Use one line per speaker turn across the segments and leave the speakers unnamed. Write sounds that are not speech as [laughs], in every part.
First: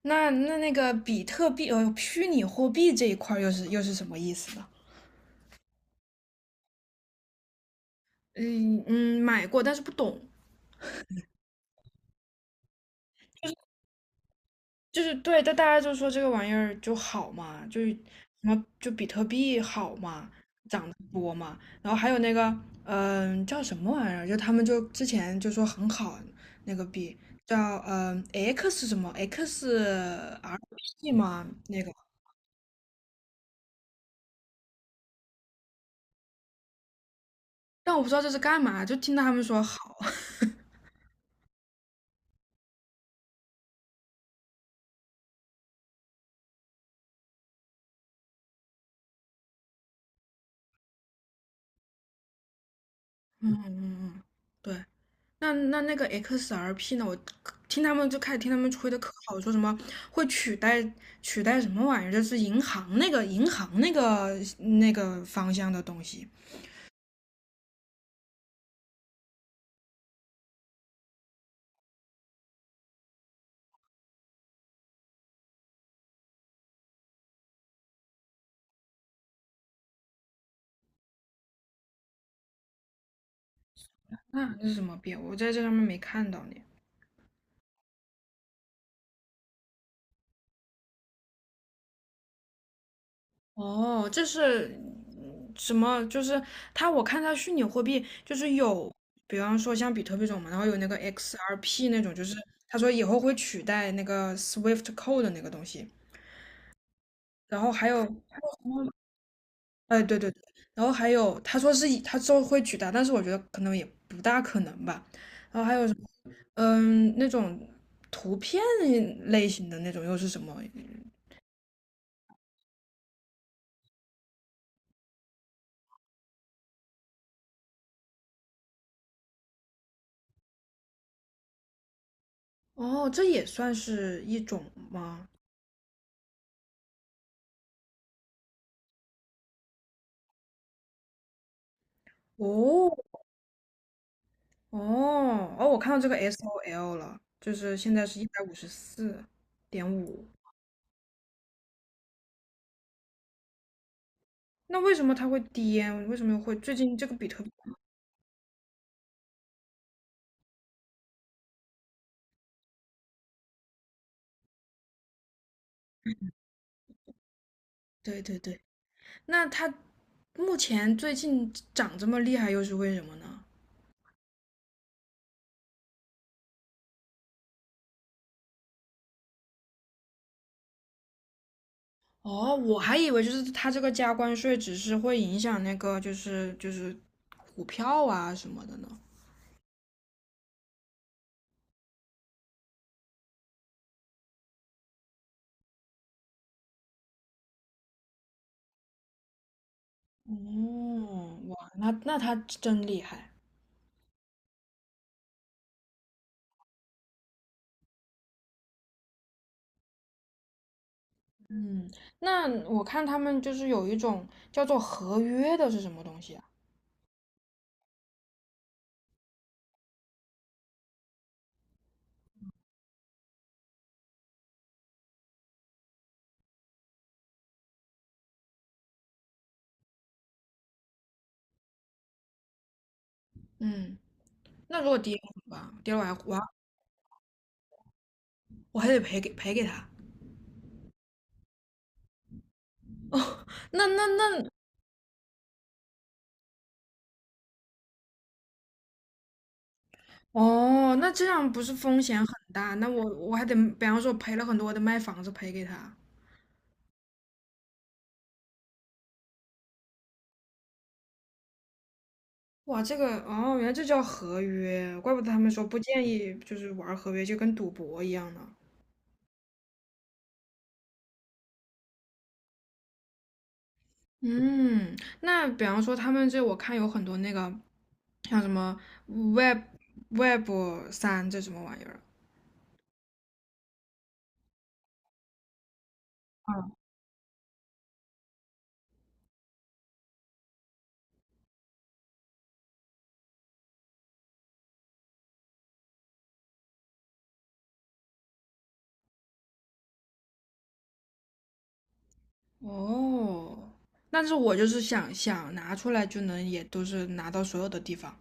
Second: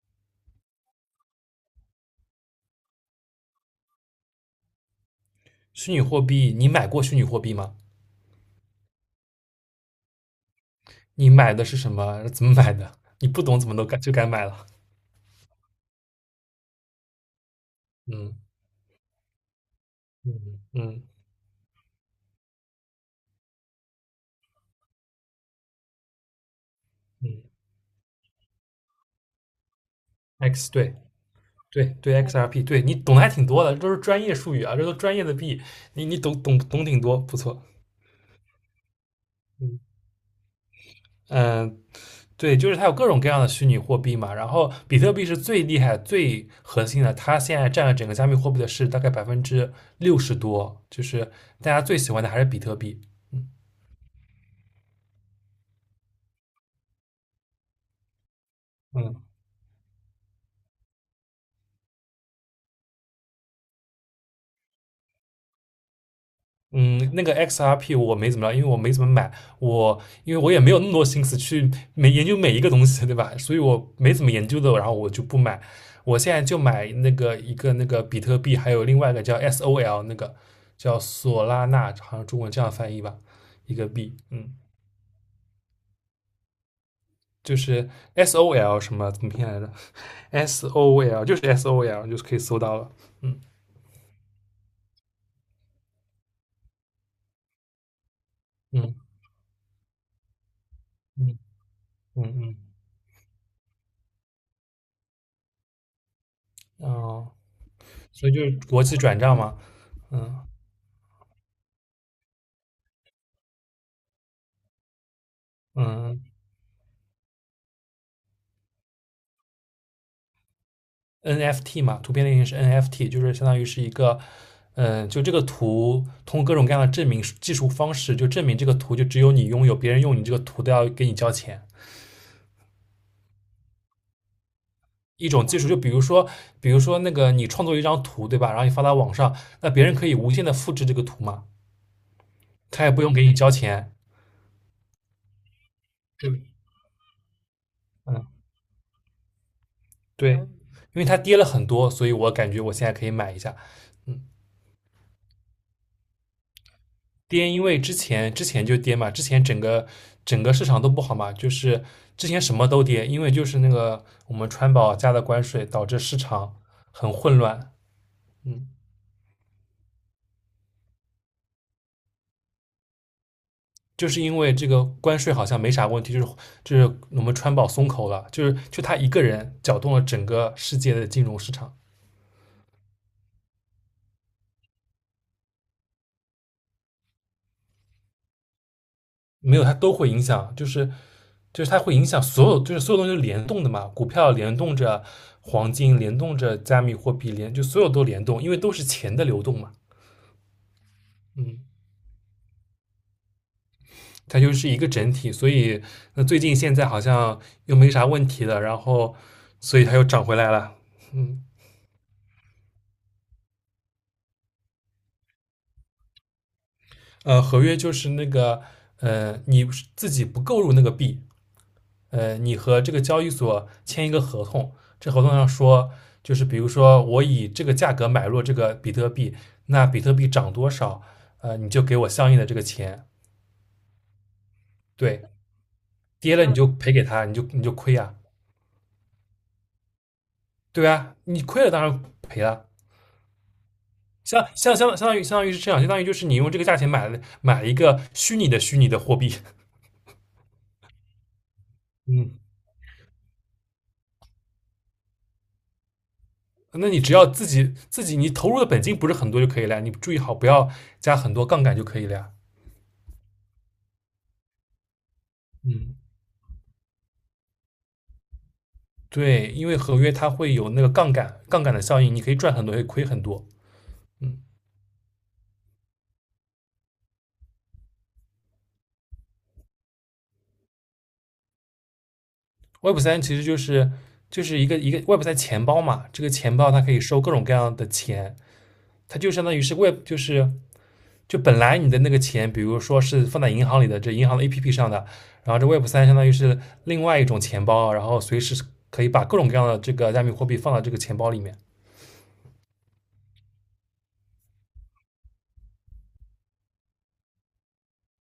那个比特币虚拟货币这一块儿又是什么意思呢？
虚拟货币，你买过虚拟货币吗？
嗯嗯，买过但是不懂，
你买的是什么？怎么买的？你不懂怎么都敢就敢买了。
就是对，但大家就说这个玩意儿就好嘛，就是
嗯
什么就比特币好嘛，
嗯
涨得
嗯
多嘛，然后还有那个叫什么玩意儿，就他们就之前就说很好那个币
嗯，
叫嗯、呃 X 什么
对
XRP 嘛那
对
个，
对 XRP，对，你懂的还挺多的，这都是专业术语啊，这都专业的币，你懂挺多，不错。
但我不知道这是干嘛，就听到他们说好，
嗯
[laughs]
嗯，对，就是它有各种各样的虚拟货币嘛，然后比特币是最厉害、最核心的，它现在占了整个加密货币的市值大概60多%，就是大家最喜欢的还是比特币。嗯
嗯嗯嗯，对。那个 XRP 呢？我听他们就开始听他们吹的可
嗯。
好，说什么会取代什么玩意儿？就是银行那个那个方向的东西，
嗯，那个 XRP 我没怎么着，因为我没怎么买，我因为我也没有那么多心思去每研究每一个东西，对吧？所以我没怎么研究的，然后我就不买。我现在就买那个一个那个比特币，还有另外一个叫 SOL，那个叫索拉纳，好像中文这样翻译吧，一个币，嗯，
那这是什么变？我在这上面没看到呢。
就是 SOL 什么怎么拼来着？SOL 就是 SOL，就是可以搜到了，嗯
哦，这是什么？就是它，我看它虚拟货币就是有，
嗯
比方说像比特币这种嘛，然后有那个
嗯
XRP 那种，就是
嗯
他说以后会取代那个 Swift Code 的那个东西，
嗯，哦，
然后还有
所以就是国际转账嘛，
哎，对对对，
嗯
然后还有他说是以他之后会取代，但是我觉得可能也不大可能吧。然后还有
嗯。
那种图片类型的那种又是什么？
NFT 嘛，图片类型是 NFT，就是相当于是一个，嗯，就这个图通过各种各样的证明技术方式，就证明这个图就只有你拥有，别人用你这个图都要给你交钱。
哦，这也算是一种吗？
一种技术，就比如说，比如说那个你创作一张图，对吧？然后你发到网上，那别人可以无限的复制这个图嘛，他也不用
哦
给你交钱。
哦哦，我看到这个
对，
SOL 了，就是现在是一
嗯，
百五十四点五，
对，因为它跌了很多，所以我感觉我现在可以买一下。
那为什么它会跌？为什么会最近这个比特币？
跌，因为之前就跌嘛，之前整个市场都不好嘛，就是之前什么都跌，因为就是那个我们川宝加的关税导致市场很混乱，
对对对，
嗯，
那它目前最近涨这么厉害又是为什么呢？
就是因为这个关税好像没啥问题，就是我们川宝松口了，就他一个人搅动了整个世界的金融市场，
哦，我还以为就是他这个加关税只是会影响那个就是股票啊什么的呢。
没有他都会影响，就是它会影响所有，就是所有东西都联动的嘛，股票联动着黄金，联动着加密货币，联就所有都联动，因为都是钱的流动嘛。
哦，哇，那他真厉害。
它就是一个整体，所以那最近现在好像又没啥问题了，然后所以它又涨回来了。嗯，
嗯，那我看他们就是有一种叫做合约的是什么东西啊？
合约就是那个你自己不购入那个币，你和这个交易所签一个合同，这合同上说就是比如说我以这个价格买入这个比特币，那比特币涨多少，你就给我相应的这个钱，
嗯，那如果跌了
对，
怎么办？跌了我还我
跌
还
了你就赔给他，你就亏啊，
我还得赔给他。
对啊，你亏了当然赔了。
那那
相
那
相相相当于相当于是这样，相当于就是你用这个价钱买一个虚拟的货币，
哦，那这样不是风险很
嗯，
大？那我还得，比方说赔了很多，我得卖房子赔给他。
[laughs] 那你只要自己你投入的本金不是很多就可以了，你注意好不要加很多杠杆就可以了呀，
哇，这个哦，原来这叫合约，怪不得他们说不
嗯，
建议就是玩合约，就跟赌博一样呢。
对，因为合约它会有那个杠杆的效应，你可以赚很多，也可以亏很多，嗯
嗯，那比方说他们这我看有很多那个像什么 Web Web 三这什么玩意儿
，Web 三其实就是一个 Web 三钱包嘛，这个钱包它可以收各种各样的钱，它就相当于是 Web 就本来你的那个钱，比如说是放在银行里的，这银行的 APP 上的，然后这 Web 三相当于是另外一种钱包，然后随时可以把各种各样的这个加密货币放到这个钱包里面
嗯，哦，但是我就是想想拿出来就能也都是拿到所有的地方。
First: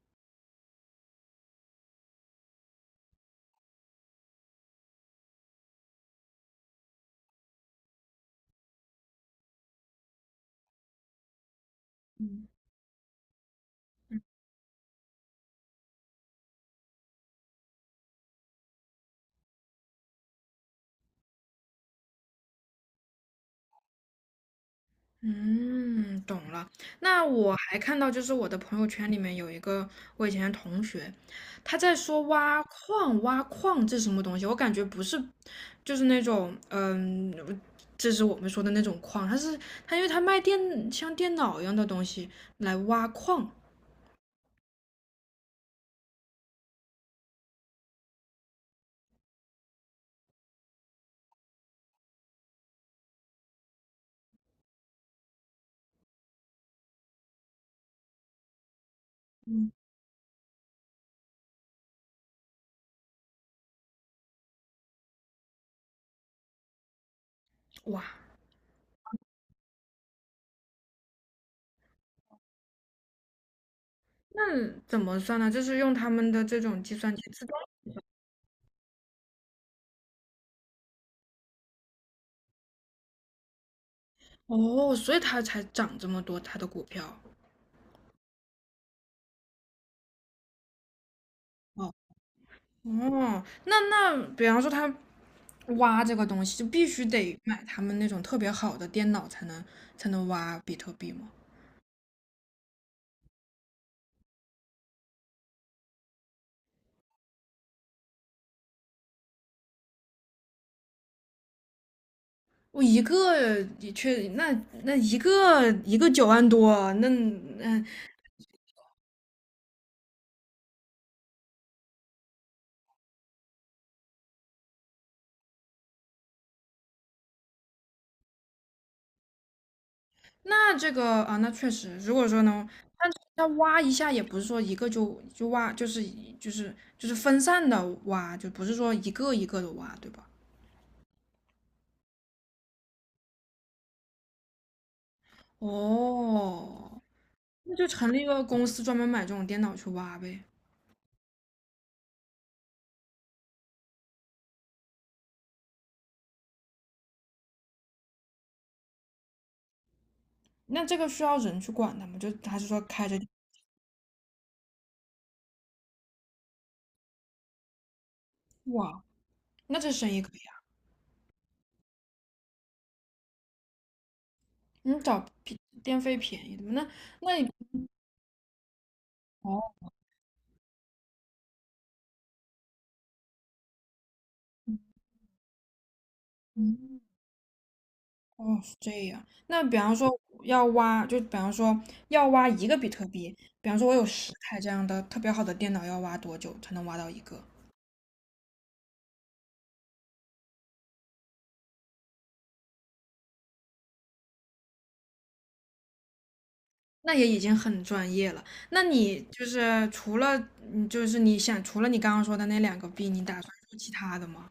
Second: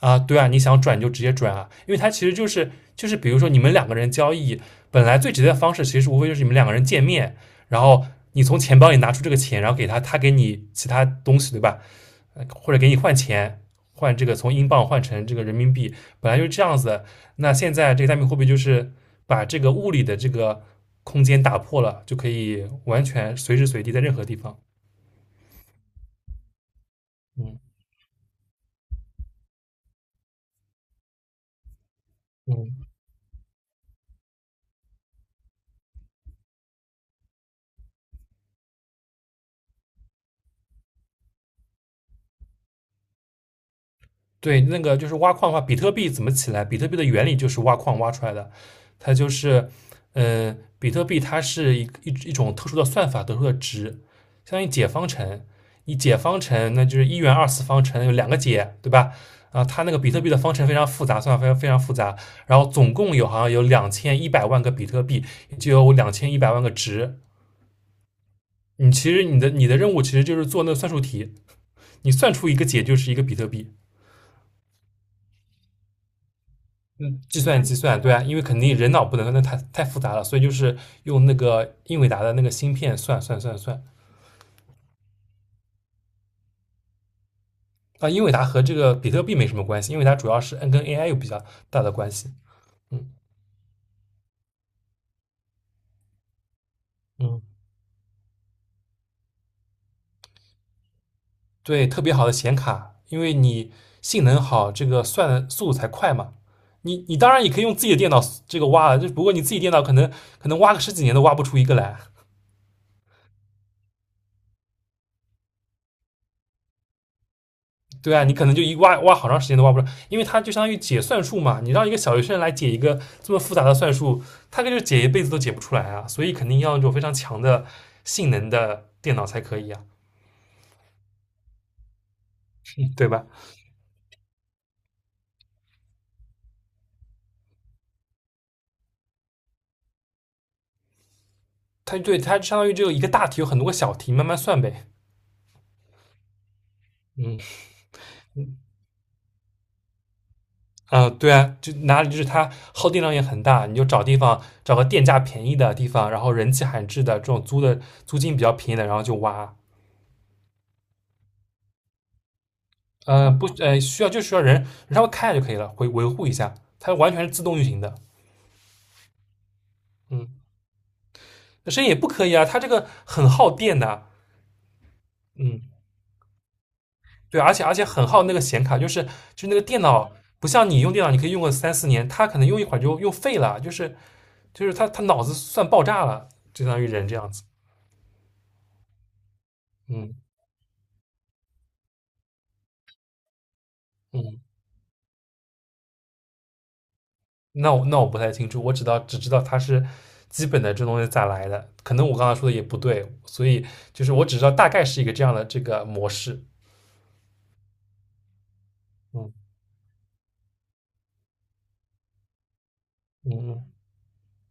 啊。对啊，你想转就直接转啊，因为它其实就是比如说你们两个人交易，本来最直接的方式其实无非就是你们两个人见面，然后你从钱包里拿出这个钱，然后给他，他给你其他东西，对吧？或者给你换钱，换这个从英镑换成这个人民币，本来就是这样子那现在这个加密货币就是把这个物理的这个空间打破了，就可以完全随时随地在任何地方。
嗯，懂了。那我
嗯
还看到，就是我的朋友圈里面有一个我以前的同学，他在说挖
嗯，
矿，挖矿这是什么东西？我感觉不是，就是那种，嗯，这是我们说的那种矿，他是他，因为他卖电像电脑一样的东西来挖矿，
对，那个就是挖矿的话，比特币怎么起来？比特币的原理就是挖矿挖出来的，它就是，比特币它是一种特殊的算法得出的值，相当于解方程。你解方程，那就是一元二次方程有两个解，对吧？啊，它那个比特币的方程非常复杂，算法非常非常复杂。然后总共有好像有两千一百万个比特币，就有两千一百万个值。
哇，
你其实你的任务其实就是做那个算术题，你算出一个解就是一个比特币。
那怎么算呢？就是用他们的这种计算
嗯，
机
计
自动，
算计算，对啊，因为肯定人脑不能，那太复杂了，所以就是用那个英伟达的那个芯片算
哦，所以它才涨这么多，它的股票。
啊。英伟达和这个比特币没什么关系，因为它主要是 N 跟 AI 有比较大
哦。
的关系。嗯
哦，那比方说他挖这个东西，就必须得
嗯，
买他们那种特别好的电脑才能挖比特币吗？
对，特别好的显卡，因为你性能好，这个算的速度才快嘛。你当然也可以用自己的电脑这个挖了，就不过你自己电脑可能挖个十几年都挖不出一个来。
我一个也确，那一个一个9万多，那嗯，
对啊，你可能就一挖挖好长时间都挖不出来，因为它就相当于解算术嘛。你让一个小学生来解一个这么复杂的算术，他可就解一辈子都解不出来啊。所以肯定要那种非常强的性能的电脑才可以啊，
那这个啊，那确实，如果说能，
嗯对吧？
那挖一下也不是说一个就挖，就是分散的挖，就不是说一个一个的挖，对吧？
它对它相当于只有一个大题，有很多个小题，慢慢算呗。
哦，
嗯
那就成立一个公司专门买这种电脑去挖呗。
对啊，就哪里就是它耗电量也很大，你就找地方找个电价便宜的地方，然后人迹罕至的这种租的租金比较便宜的，然后就挖。
那这个需要人去管它吗？就还是说开着就
不，需要就需要人稍微看一下就可以了，维护一下，它完全是自动运行的。
挖？那这生意
嗯，
可以啊，
那声音也不可以啊，它这个很耗电的。啊
你找
嗯，
电费便宜的嘛？那那
对，
你
而且很耗那个显卡，就是那
哦，
个电脑，不像你用电脑，你可以用个三四年，它可能用一会儿就用废了，就是它脑子算爆炸了，就相当于
嗯，
人这样子。
哦是这样。那比方说
嗯
要挖，就比方说要挖一个比特币，比方说我有十
嗯，
台这样的特别好的电脑，要挖多久才能挖到一个？
那我不太清楚，我只知道它是基本的这东西咋来的，可能我刚才说的也不对，所以就是我只知道大概是一个这样的这个模式。
那也已经很专业了。那
嗯。
你就是你想除了你刚刚说的那两个币，你打算
嗯，
做其他的吗？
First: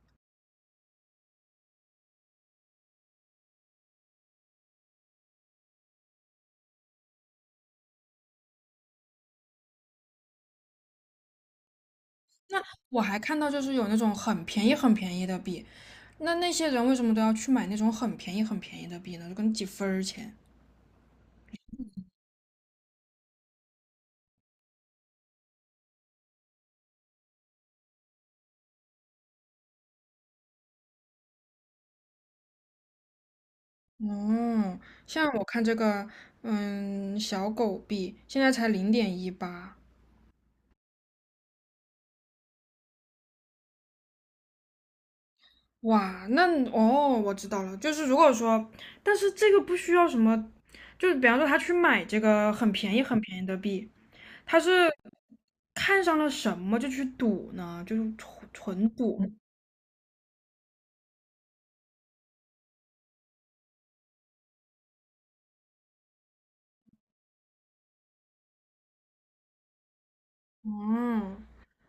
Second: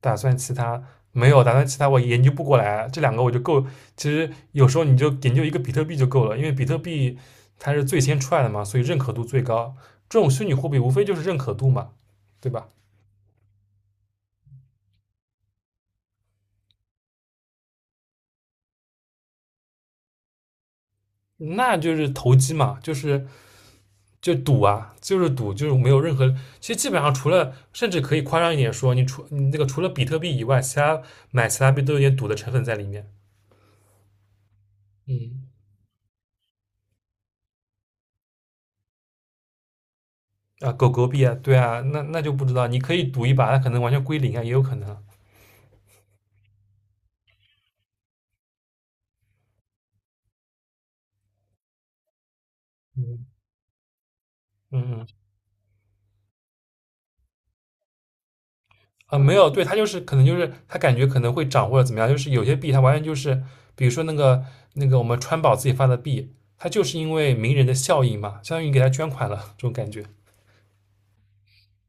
打算其他没有，打算其他我研究不过来啊，这两个我就够。其实有时候你就研究一个比特币就够了，因为比特币它是最先出来的嘛，所以认可度最高。这种虚拟货币无非就是认可度嘛，对吧？
我还看到就是有那种很便宜很便宜的币，那那些人为什么都要去买那种很便宜很便宜的币呢？就跟几分儿钱。
那就是投机嘛，就赌啊，就是赌，就是没有任何。其实基本上除了，甚至可以夸张一点说，你那个除了比特币以外，其他买其他币都有点赌的成分在里面。
哦，像我
嗯。
看这个，小狗币现在才0.18，
啊，狗狗币啊，对啊，那就不知道，你可以赌一把，它可能完全归零啊，也有可能啊
哇，那哦，我知道了，就是如果说，但是这个不需要什么，就是比方说他去买这个很便宜很
嗯
便宜的币，他是
嗯嗯
看上了什么就去赌呢？就是纯纯赌。
啊，没有，对，它就是可能就是它感觉可能会涨或者怎么样，就是有些币它完全就是，比如说那个我们川宝自己发的币，它就是因为名人的效应嘛，相当于给他捐款了这种感觉。
哦，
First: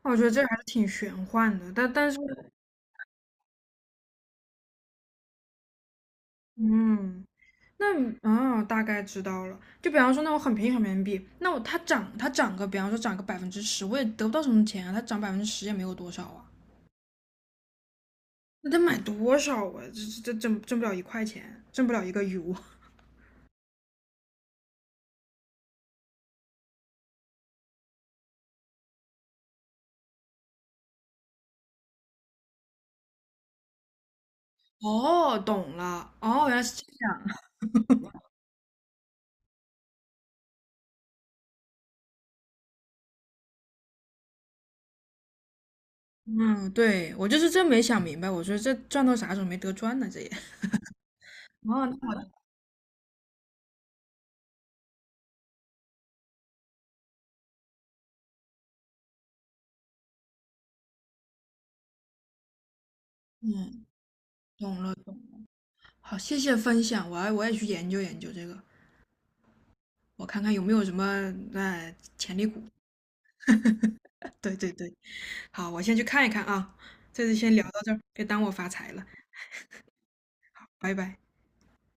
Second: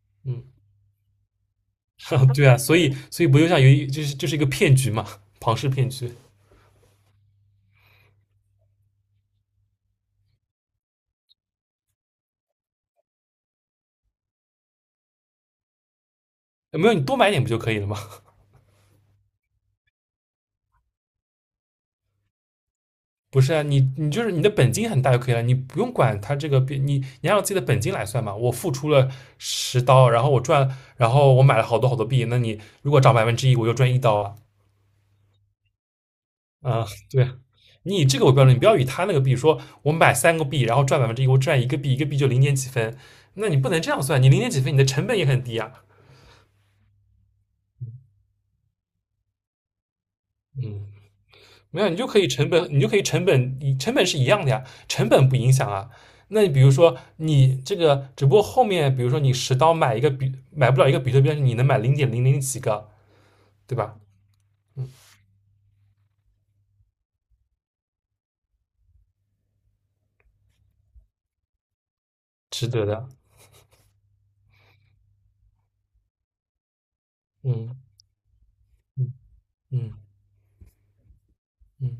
我觉得这
嗯，
还是挺玄幻的，但是，
[laughs] 对啊，所以不就像就是一个骗局嘛，庞氏骗局。
嗯，那哦大概知道了。就比方说，那我很便宜很便宜币，那我它涨，它涨个，比方说涨个百分之十，我也得不到什么钱啊，它涨百分之十也没有多少啊，
没有，你多买点不就可以了吗？
那得买多少啊？这挣不了1块钱，挣不了一个 U。[laughs]
不是啊，你就是你的本金很大就可以了，你不用管它这个你你按照自己的本金来算嘛。我付出了十刀，然后我赚，然后我买了好多好多币，那你如果涨百分之一，我就赚1刀啊。
哦，懂了，哦，原来是
啊，
这
对，
样。
你以这个为标准，你不要以他那个币说，我买三个币，然后赚百分之一，我赚一个币，一个币就零点几分，那你不能这样算，你零点几分，你的成本也很低啊。
嗯，对，我就是真没想明白，我觉得这赚到啥时候没得赚呢？这也。[laughs]
嗯。没
哦，
有，你就可以
那
成本，你就可以成本，你成本是一样的呀，成本不影响啊。那你比如说，你这个只不过后面，比如说你十刀买不了一个比特币，但是你能买零点零零几个，对
嗯，
吧？
懂了，好，谢谢分享，我也去研究研究这个。我看看有没有什么潜力股。
值得的。
对对对，好，我先去看一看啊。这次先聊
嗯
到这儿，别耽误我发财了，
嗯嗯
拜拜。
嗯。